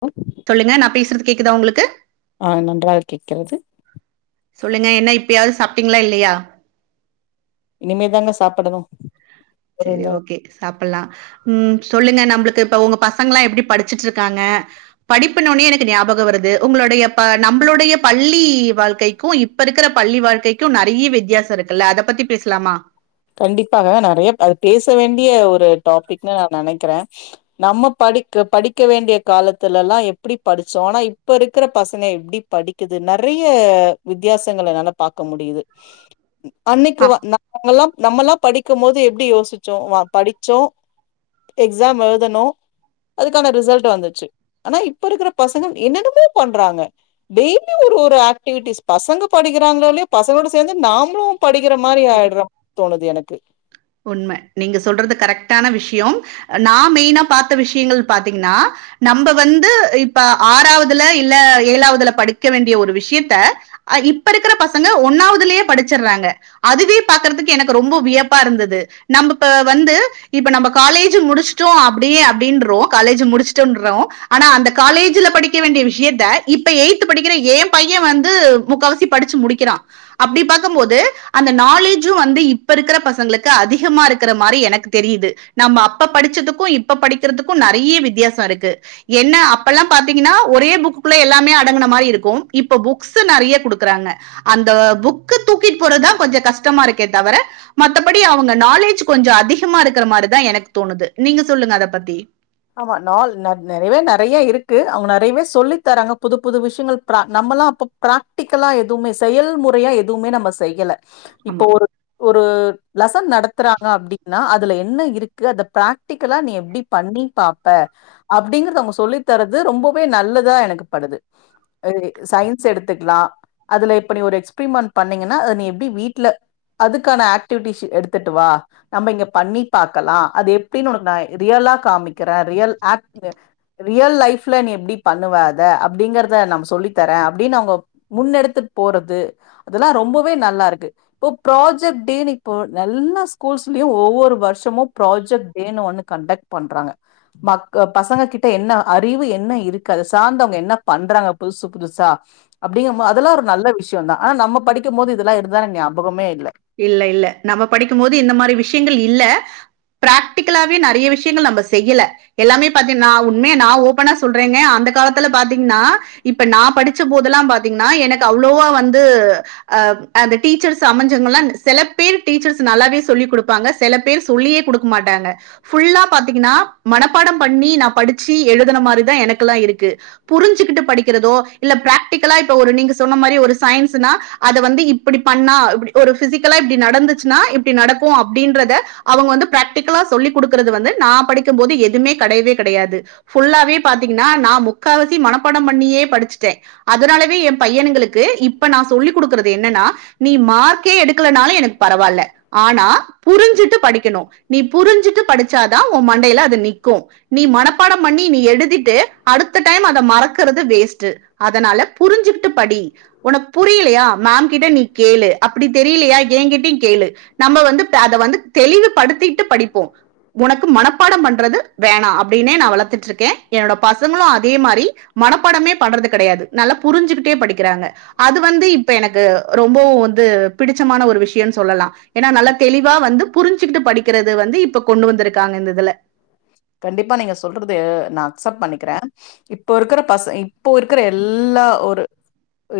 அ சொல்லுங்க நா பேசுறது கேக்குதா உங்களுக்கு ஆ நன்றாக கேட்கிறது சொல்லுங்க என்ன இப்பயாவுது சப் டிங்ளா இல்லயா? இனிமேதாங்க சாப்புடணு செரி ஓகே சாப்புல்லா ம் சொல்லுங்க நம் ளுக்கு இப்ப உங்க பசங்களா எப்டி படிச்சுட்ருக்காங்க படிப்புனோனே எனக்கு ஞாபக வருது உங்ளுடைய ப நம்பளுடைய பள்ளி வாழ்க்கைக்கு இப்ப இருக்குற பள்ளி வாழ்க்கைக்கு நறைய வித்தியாச இருக்குல்ல அத பத்தி பேசலாமா கண்டிப்பாக நறைய அது பேச வேண்டிய ஒரு டாபிக்னு நா நெனைக்கிறே நம்ம படிக்க படிக்க வேண்டிய காலத்துலலா எப்டி படுச்சோ ஆனா இப்ப இருக்குற பசங்க எப்டி படிக்கிது நறைய வித்யாசங்கல என்னால பாக்க முடியிது அன்னைக்கு ஆ வ நாமல்லா நம்மல்லா படிக்கும்மோது எப்டி யோசிச்சோ வ படிச்சோ எக்ஸாம் எழுதுனொ அதுக்கான ரிசல்ட் வந்துச்சு ஆனா இப்ப இருக்குற பசங்க என்னன்னமோ பண்றாங்க டெய்லி ஒரு ஒரு ஆக்டிவிட்டிஸ் பசங்க படிக்கிறாங்ளோலயோ பசங்களோட சேந்து நாம்ளு படிக்கிற மாரி ஆயிட்றொ தோணுது எனக்கு உண்ம நீங்க சொல்றது கரெக்டான விஷ்யம் நா மெயினா பாத்த விஷ்யங்கள் பாத்தீங்னா நம்ப வந்து இப்ப ஆறாவுதுல இல்ல ஏழாவுதுல படிக்க வேண்டிய ஒரு விஷ்யத்த அ இப்ப இருக்குற பசங்க ஒன்னாவதுலயே படிச்சுர்றாங்க அதுவே பாக்குறதுக்கு எனக்கு ரொம்ப விய ப்பா இருந்தது நம்பப்ப வந்து இப்ப நம்ப காலேஜு முடிச்டோ அப்டியே அப்டின்றோ காலேஜு முடுச்சுட்டொன்றோ ஆனா‌ அந்த காலேஜுல படிக்க வேண்டிய விஷயத்த‌ இப்ப எயித்து படிக்கிற ஏ பைய வந்து முக்காவாசி படுச்சு முடிக்கிறா அப்டி பாக்கும்மோது அந்த நாலேஜு வந்து இப்ப இருக்குற ப சங்ளுக்கு அதிகமா இருக்குற மாரி எனக்கு தெரியிது நம்ம அப்ப படுச்சதுக்கு இப்ப படிக்கிறதுக்கு நறைய வித்யாச இருக்கு என்ன அப்பல்லா பாத்தீங்கனா ஒரே புக்குக்குள்ள எல்லாமே அடங்குன மாரி இருக்கு இப்ப புக்ஸு நறைய குடுக்குறாங்க அந்த புக்க தூக்கிட்டு போறதா கொஞ்ச கஷ்டமா இருக்கே தவர மத்தபடி அவுங்க நாலேஜு கொஞ்ச அதிகமா இருக்குற மாரிதா எனக்கு தோணுது நீங்க சொல்லுங்க அத பத்தி ஆமா நாள் ந நறையவே நறைய இருக்கு அவுங்க நறையவே சொல்லி தராங்க புது புது விஷ்யங்கள் ப்ரா நம்மல்லா அப்ப ப்ராக்டிக்கலா எதுவ்மே செயல்முறையா எதுவ்மே நம்ம செய்யல இப்ப ஆமா. ஒரு ஒரு லெசன் நடத்துறாங்க அப்டின்னா அதுல என்ன இருக்கு அத ப்ராக்டிக்கலா நீ எப்டி பண்ணி பாப்ப அப்டிங்குறத அவுங்க சொல்லி தரது ரொம்பவே நல்லதா எனக்கு படுது சயின்ஸ் எடுத்துக்லா அதுல இப்ப நீ ஒரு எக்ஸ்பிரிமென்ட் பண்ணீங்கன்னா நீ எப்டி வீட்ல அதுக்கான ஆக்டிவிட்டிஸ் எடுத்துட்டு வா நம்ம இங்க பண்ணி பாக்கலா அது எப்டின் ஒனக்கு நா ரியலா காமிக் ல நீ எப்படி பண்ணுவ அத அப்படிங்கறத ந சொல்லி தரேன் அப்படின்னு அவங்க முன்னெடுத்து போறது அதல்லா ரொம்பவே நல்லா இருக்கு இப்ப பக இல்லாூ ஒவ்வொரு வருஷமும் பக ஒக்ட் பண்றாங்க மக்க பசங்க கிட்ட என்ன அறிவு என்ன இருக்காது சார்ந்தவங்க என்ன பண்றாங்க புதுசு புதுசா அப்டிங்க போது அதெல்லா ஒரு நல்ல விஷ் டு வந்தா ஆனா நம்ம படிக்கும் போது இதெல்லா இருந்ததா ஞாபகமே இல்ல இல்ல இல்ல நம்ம படிக்கும் போது இந்த மாரி விஷ்யங்கள் இல்ல பிராக்டிக்கலாவே நறைய விஷ்யங்கள் நம்ம செய்யல எல்லாமே பாத்தீங்கனா உண்மையா நா ஓப்பனா சொல்றேங்க அந்த காலத்துல பாத்தீங்கன்னா இப்ப நா படிச்ச போதெல்லா பாத்தீங்கன்னா எனக்கு அவ்ளோவா வந்து அ அந்த டீச்சர்ஸ் அமஞ் [unintelligible] செல பேர் டீச்சர்ஸ் நல்லாவே சொல்லி குடுப்பாங்க சில பேர் சொல்லியே குடுக்க மாட்டாங்க ஃபுல்லா பாத்தீங்கன்னா மனப்பாடம் பண்ணி நா படிச்சி எழுதன மாரிதா எனக்கெல்லா இருக்கு புருஞ்சுகிட்டு படிக்கிறதோ இல்ல பிராக்டிக்களா இப்ப ஒரு நீங்க சொன்ன மாரி ஒரு சைன்ஸ்சுனா அது வந்து இப்புடி பண்ணா இப்டி ஒரு பிசிக்கலா இப்டி நடந்துச்சுன்னா இப்டி நடக்கு அப்டின்றத அவங்க வந்து பிராக்டிக்கலா சொல்லிக் குடுக்கறது வந்து நா படிக்கும் போது எதுமே கெடையவே கெடையாது ஃபுல்லாவே பாத்தீங்கன்னா நா முக்காவாசி மனப்படம் பண்ணியே படிச்சட்ட அதனாலவே எம் பையனுங்களுக்கு இப்ப நா சொல்லிக் குடுக்கறது என்னன்னா நீ மார்க் க்கே எடுக்கலனாலு எனக்கு பரவால்ல ஆனா புருஞ்சுட்டு படிக்கணு நீ புருஞ்சுட்டு படிச்சாதா உம் மண்டையில அது நிக்கு நீ மனப்பாடம் பண்ணி நீ எழுதிட்டு அடுத்த டைம் அத மறக்குறது வேஸ்டு அதனால புருஞ்சுட்டு படி ஒன்ன புரியலயா மேம் கிட்ட நீ கேளு அப்டி தெரியலையா ஏங்கிட்டியுங் கேளு நம்ம வந்து அத வந்து தெளிவுபடுத்திட்டு படிப்போ உனக்கு மனப்பாடம் பண்றது வேணா அப்டின்னே நா வளத்துட்ருக்க என்னோட பசங்களும் அதே மாரி மனப்பாடமே பண்றது கெடையாது நல்லா புரிஞ்சுகிட்டே படிக்கிறாங்க அது வந்து இப்ப எனக்கு ரொம்பவு வந் து பிடிச்சமான ஒரு விஷ்யன் சொல்லலா ஏன்னா நல்லா தெளிவா வந்து புரிஞ்சுக்கிட்டு படிக்கிறது வந்து இப்ப கொண்டு வந்துருக்காங்க இந்த இதுல கண்டிப்பா நீங்க சொல்றது நா அக்செப்ட் பண்ணிக்கிற இப்போ இருக்குற பச இப்போ இருக்குற எல்லா ஒரு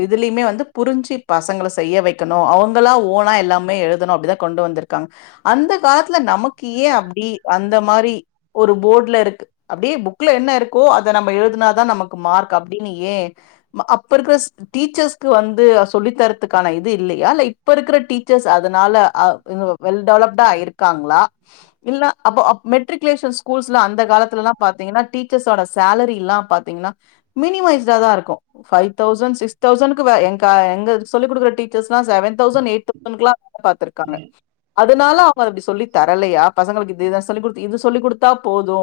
இதுலயுமே வந்து புருஞ்சு பசங்கள செய்ய வெக்கணு அவங்களா ஓனா எல்லாமே எழுதணு அப்டிதா கொண்டு வந்துருக்காங்க அந்த காலத்துல நமக்கு ஏ அப்டி அந்த மாரி ஒரு போர்ட்ல இருக்கு அப்டியே புக்ல என்ன இருக்கோ அத நம்ம எழுதுனாதா நமக்கு மார்க் அப்டின்னு ஏ அப்ப இருக்குற டீச்சர்ஸ்கு வந்து சொல்லி தரதுக்கான இது இல்லையா இல்ல இப்ப இருக்குற டீச்சர்ஸ் அதனால அ வெல்டெவலப்டா இருக்காங்களா இல்ல அப்ப மெட்ரிக் குலேஷன் ஸ்கூல்ஸ் எல்லா அந்த காலத்துல எல்லா பார்த்தீங்கன்னா டீச்சர்ஸ் ஓட சேரி எல்லா பார்த்தீங்கன்னா மினி மைஸ்சாதா இருக்கு ஃபைவ் தவுசண் சிக் தவுசண்க்கு வே எங் கா எங்க சொல்லி குடுக்குற டீச்சர்ஸ்லா செவண் தவுசண் [inaudible] பாத்துருக்காங்க அதனால அவங்க அப்டி சொல்லி தரலயா பசங்களுக்கு இது இதுதா சொல்லி குடுத்த இதுஸ் சொல்லிக் கொடுத்தா போது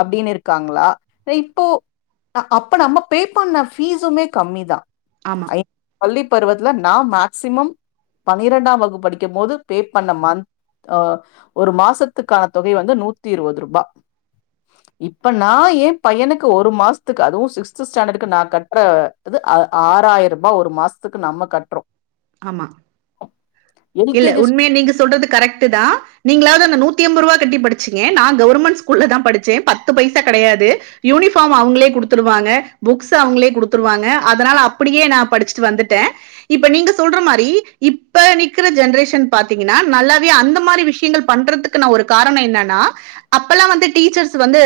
அப்டின்னு இருக்காங்களா இப்போ அப்போ நம்ம பே பண்ண பீஸுமே கம்மிதா [inaudible] ஆமா பருவத்துல நா மேக்சிமம் பன்னிரெண்டாம் வகுப்பு படிக்கும்போது பே பண்ண மந்த் ஒரு மாசத்துக்கான தொகை வந்து நூத் தி இருவது ரூபா இப்ப நா ஏ பையனுக்கு ஒரு மாசத்துக்கு அதுவு சிகஸ்த்து ஸ்டேண்டடுக்கு நா கட்டுறது ஆறாயிரூபா ஒரு மாசத்துக்கு நம்ம கட்றோ ஆமா இல்ல எல்கேஜி உண்மையா நீங்க சொல்றது கரெக்ட்டுதா நீங்களாவது அந்த நூத்தி ஐம்பதுரூபாக் கட்டி படிச்சீங்க நாங் கவுர்மென்ட் ஸ்கூல்லதா படிச்சே பத்து பைசா கெடையாது யூனிப்பார்ம் அவங்களே குடுத்துருவாங்க புக்சு அவங்களே குடுத்துருவாங்க அதனால அப்புடியே நா புடுச்சுட்டு வந்துட்ட இப்ப நீங்க சொல்ற மாரி இப்ப நீ இருக்குற ஜென்றேசன் பார்த்தீங்கன்னா நல்லாவே அந்த மாரி விஷ்யங்கள் பண்றதுக்கு ஒரு காரணோ என்னன்னா அப்பல்லா வந்து டீச்சர்ஸ் வந்து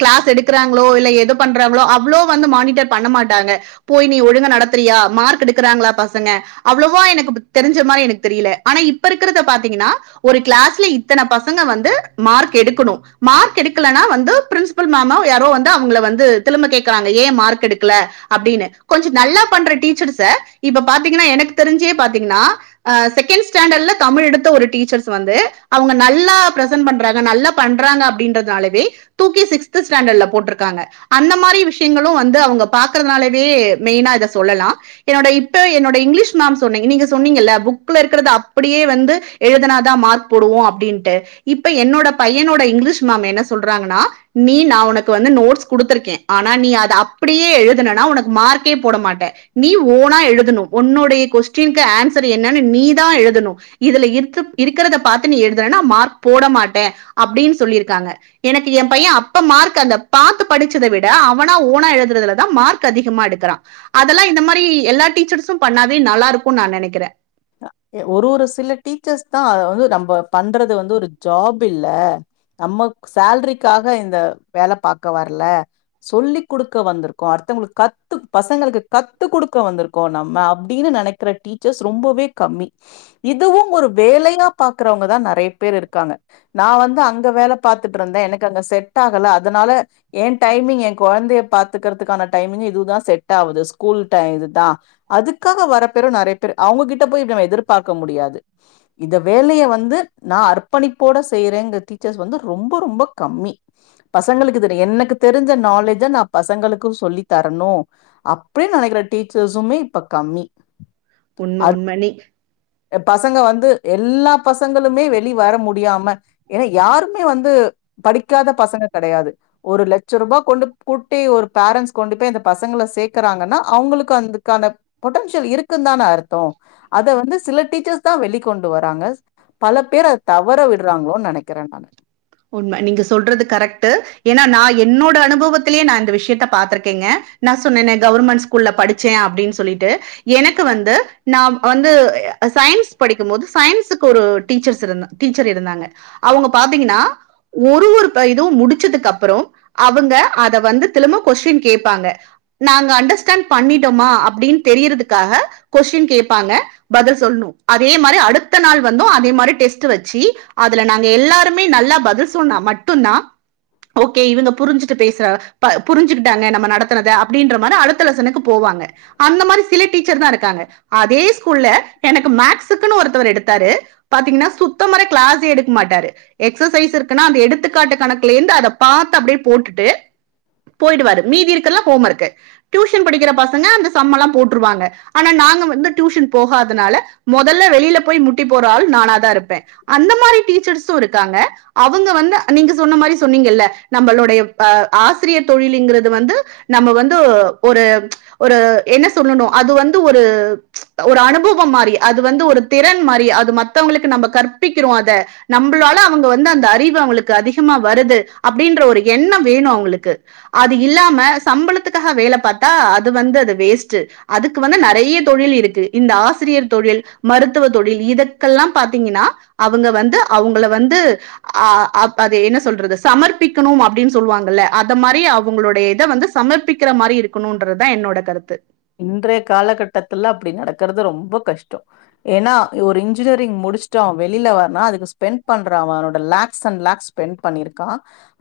கிளாஸ் எடுக்கங்களோ இல்ல எது பண்றாங்களோ அவ்ளோ வந்து மாணிட்டர் பண்ண மாட்டாங்க போய் நீ ஒழுங்கா நடத்துரியா மார்க் எடுக்குறாங்களா பசங்க அவ்ளோவா எனக்கு தெருஞ் தெருஞ்ச மாரி எனக்கு தெரியல ஆனா இப்ப இருக்குறத பார்த்தீங்கன்னா ஒரு கிளாஸ்ல இத்தன பசங்க வந்து மார்க் எடுக்கனு மார்க் எடுக்கலனா வந்து பிரின்சிப்பள் மேம்மோ யாரோ வந்து அவங்கள வந்து திளும்ப கேக்குறாங்க ஏ மார்க் எடுக்கல அப்டின்னு கொஞ்ச நல்லா பண்ற டீச்சர்ஸ்ச இப்ப பாத்தீங்கன்னா எனக்கு தெருஞ்சே பார்த்தீங்கன்னா ஏ செக்கெண்ட் ஸ்டேண்டர்டுல தமிழ் எடுத்த ஒரு டீச்சர்ஸ் வந்து அவங்க நல்லா பிரசன் பண்றாங்க நல்லா பண்றாங்க அப்டின்றதுனாலவே தூக்கி சிக்ஸ்த்து ஸ்டேண்டர்டுல போட்ருக்காங்க அந்த மாரி விஷ்யங்களு வந்து அவங்க பாக்குறதுனாலவே மெயினா இத சொல்லலா என்னோட இப்ப என்னோட இங்கிலீஷ் மேம் சொன்னீங்க நீங்க சொன்னீங்கள புக்குல இருக்குறத அப்புடியே வந்து எழுதுனாதா மார்க் போடுவோ அப்டின்டு இப்ப என்னோட பையனோட இங்லீஷ் மேம் என்ன சொல்றாங்கற்னா நீ நா உனக்கு வந்து நோட்ஸ் குடுத்துருக்கே ஆனா நீ அத அப்புடியே எழுதுனனா உனக்கு மார்க்கே போட மாட்ட நீ ஓன்னா எழுதனு ஒன்னோடைய கொஸ்டீன்க்கு ஏன்ஸ்சர் து என்னன் நீ தா எழுதனு இதுல இருத்துப் இருக்குறது பாத்து நீ எழுதறனா மார்க் போட் மாட்ட அப்டின் சொல்லிருக்காங்க எனக்கு எம் பைய அப்ப மார்க் அந்த பாத்து படுச்சத விட அவனா ஓனா எழுதுறதுலதா மார்க் அதிகமா எடுக்குறா அதெல்லா இந்த மாரி எல்லா டீச்சர்ஸ்சும் பண்ணாவே நல்லாருக்குன் நா நெனைக்கிற ஒரு ஒரு சில டீச்சர்ஸ் தா அத வந்து நம்ப பண்றது வந்து ஒரு ஜாப் இல்ல நம்ம சேல்ரிக்காக இந்த வேல பாக்க வர்ல சொல்லி் குடுக்க வந்துருக்கோ அடுத்தவங்களுக்கு கத்து பசங்களுக்கு கத்து குடுக்க வந்துருக்கோ நம்ம அப்டின்னு நெனைக்குற டீச்சர்ஸ் ரொம்பவே கம்மி இதுவு ஒரு வேலையா பாக்குறவங்கதா நெறைய பேர் இருக்காங்க நா வந்து அங்க வேல பாத்துட்ருந்த எனக்கு அங்க செட் ஆகல அதனால எ டைமிங் எ கொழந்தைய பாத்துக்குறதுக்கான டைமிங் இதுதா செட் ஆவுது ஸ்கூல் டைம் இதுதா அதுக்காக வர பேரு நறைய பேரு அவுங்க கிட் ட்ட போய் நம்ம எதிர்பார்க்க முடியாது இந்த வேலைய வந்து நா அர்ப்பணிப்போட செய்றேங்க டீச்சர்ஸ் வந்து ரொம்ப ரொம்ப கம்மி பசங்களுக்கு எனக்கு தெரிஞ்ச நாலேஜ நா பசங்களுக்கு சொல்லி தரணு அப்டின் நெனைக்கிற டீச்சர்ஸுமே இப்ப கம்மி உண்ம உண்ம நீ பசங்க வந்து எல்லா பசங்களுமே வெளி வர முடியாம ஏன்னா யாருமே வந்து படிக்காத பசங்க கெடையாது ஒரு லட்சரூபா கொண்டு கூட்டி ஒரு பேரண்ஸ் கொண்டு போய் அந்த பசங்கள சேக்குறாங்கன்னா அவங்களுக்கு அதுக்கான பொட்டன்சியல் இருக்குன்தான அருத்தோ அத வந்து சில டீச்சர்ஸ்தா வெளிக் கொண்டு வராங்க பல பேர் அத தவற விடுறாங்களோன் நெனைக்கிற நானு உண்ம நீங்க சொல்றது கரெக்ட்டு ஏன்னா நா என்னோட அனுபவத்திலேயே நா இந்த விஷ்யத்த பாத்துருக்கேங்க நா சொன்னனே கவுர்மெண்ட் ஸ்கூல்ல படிச்ச அப்டின் சொல்லிட்டு எனக்கு வந்து நா வந்து சயின்ஸ் படிக்கும் போது சயின்ஸுக்கு ஒரு டீச்சர்ஸ் இருந்தா டீச்சர் இருந்தாங்க அவுங்க பாத்தீங்கன்னா ஒரு ஒரு இதுவு முடிச்சதுக்கப்புறோ அவுங்க அத வந்து திளும்ப கொஸ்டின் கேப்பாங்க நாங்க அண்டர்ஸ்டேண்டு பண்ணிட்டோமா அப்டின் தெரியிறதுக்காக கொஸ்டின் கேப்பாங்க பதில் சொல்ணு அதே மாரி அடுத்த நாள் வந்து அதே மாரி டெஸ்ட்டு வெச்சு அதுல நாங்க எல்லாருமே நல்லா பது இது சொன்னா மட்டுந்தா ஓகே இவுங்க புருஞ்சுட்டு பேஸ் புருஞ்சுக்கிட்டாங்க நம்ம நடத்துனத அப்டின்னா மாரி அடுத்த லெசனுக்கு போவாங்க அந்த மாரி சில டீச்சர்ஸ்தா இருக்காங்க அது ஸ்கூல்ல எனக்கு கேக்சுக்குனு ஒருத்தவரு எடுத்தாரு பார்த்தீங்கன்னா சுத்தமர கிளாஸ்சே எடுக்க மாட்டாரு எக்ச சைஸ் இருக் க்னா அந்த எடுத்துக்காட்ட பாத்து அடியே போட்டு போயிவரு மீதிக்க ூ படிக்க பச அந்தம்ம எாம் போட்டுவாங்க ஆனா நாங்க வந்து ூன் போகாதனால முதல்ல வெளியில போய் முட்டி போறள் நான தான் இருப்பேன் அந்த மாதிரி டர் இருக்காங்க [unintelligible] அவங்க வந்து நீங்க சொன்ன மாரி சொன்னீங்கல்ல நம்மளுடைய அ ஆசிரியர் தொழிலுங்குறது வந்து நம்ம வந்து ஒரு ஒரு என்ன சொல்லணு அது வந்து ஒரு ஒரு அனுபவோம் மாரி அது வந்து ஒரு திறன் மாரி அது மத்தவங்களுக்கு நம்ம கற்பிக்கிறோ அத நம்பளால அவங்க வந்து அந் அந்த அறிவு அவங்களுக்கு அதிகமா வருது அப்டின்ற ஒரு எண்ணம் வேணு அவங்களுக்கு அது இல்லாம சம்பளத்துக்காக வேல பாத்தா அது வந்து அது வேஸ்ட்டு அதுக்கு வந்து நெறைய தொழில் இருக்கு இந்த ஆசிரியர் தொழில் மருத்துவ தொழில் இதக்கெல்லாம் பாத்தீங்கன்னா அவங்க வந்து அவங்கள வந்து அ அப் அது என்ன சொல்றது சமர்ப்பிக்கணும் அப்டின் சொல்லுவாங்கல்ல அத மாரி அவங்களோடைய இத வந்து சமர்ப்பிக்கிற மாரி இருக்கணுன்றதுதா என்னோட கருத்து இன்றைய காலகட்டத்துல அப்டி நடக்குறது ரொம்ப கஷ்டோ ஏன்னா ஒரு இன்ஜினியரிங் முடுச்சுட்ட அவ வெளில வர்னா அதுக்கு ஸ்பெண்ட் பண்ற அவனோட லேக்ஸ் அண்ட் லேக்ஸ் ஸ்பெண்ட் பண்ணிருக்கா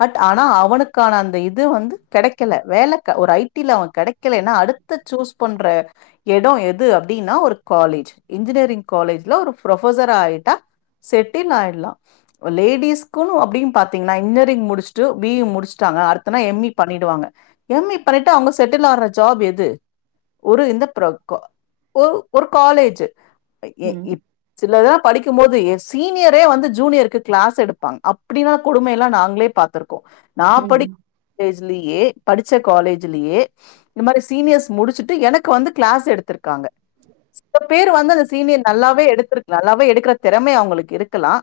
பட் ஆனா அவனுக்கான அந்த இது வந்து கெடைக்கல வேல ஒரு ஐடில அவ கெடைக்கலன்னா அடுத் து சூஸ் பண்ற எடோ எது அப்டின்னா ஒரு காலேஜ் இன்ஜினியரிங் காலேஜ்ல ஒரு ஃப்ரொபசர் ஆயிட்டா செட்டில் ஆயிடலா லேடிஸ்க்குன் அப்டின் பாத்தீங்கன்னா இன்ஜினியரிங் முடுச்சுட்டு பி இ முடுச்சுட்டாங்க அடுத்தனா எம் ஏ பண்ணிடுவாங்க எம் ஏ பண்ணிட்டு அவங்க செட்டில் ஆகுற ஜாப் எது ஒரு இந்த ப்ரொக்கோ ஒ ஒரு காலேஜூ ஏ ம், இப் சிலதாப் படிக்கும் போது ஏ சீனியரே வந்து ஜூனியருக்கு கிளாஸ் எடுப்பாங் அப்டினா கொடுமையெல்லா நாங்ளே பாத்துருக்கோ நா ம். படிக் ஏஜ் லியே படிச்ச காலேஜ்லியே இந்த மாரி சீனியர்ஸ் முடிச்சுட்டு எனக்கு வந்து கிளாஸ் எடுத்திருக்காங்க சில பேர் வந்து அந்த சீனியர் நல்லாவே எடுத்திருக் நல்லாவே எடுக்கற தெறமை அவுங்களுக்கு இருக்கலா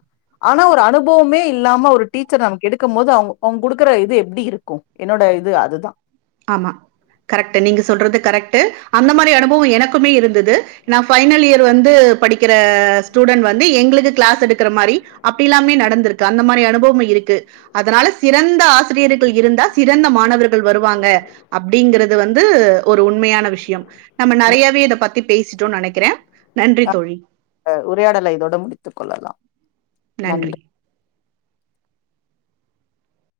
ஆனா ஒரு அனுபவமே இல்லாம ஒரு டீச்சர் நமக்கு எடுக்கம் போது அவுங்க அவுங் குடுக்குற இது எப்டி இருக்கும் என்னோட இது அது தா ஆமா கரெக்ட் நீங்க சொல்றது கரெக்ட் ட்டு அந்த மாரி அனுபுவோ எனக்குமே இருந்துது நா பைனல் இயர் வந்து படிக்கிற ஸ்டூடண் வந்து எங்ளுக்கு கிளாஸ் எடுக்கற மாரி அப்டியெல்லாமே நடந்திருக்கு அந்த மாரி அனுபவம் இருக்கு அதனால சிறந்த ஆசிரியர்கள் இருந்தா சிறந்த மாணவர்கள் வரும் வாங்க அப்டிங்கறது வந்து ஒரு உண்மையான விஷ்யம் நம்ம நெறையாவே இத பத் தி பேசிட்டோனு நனைக்கற அ அ உரையாடலை இதோட முடித்து கொள்ளலா நன்றி. நண்டு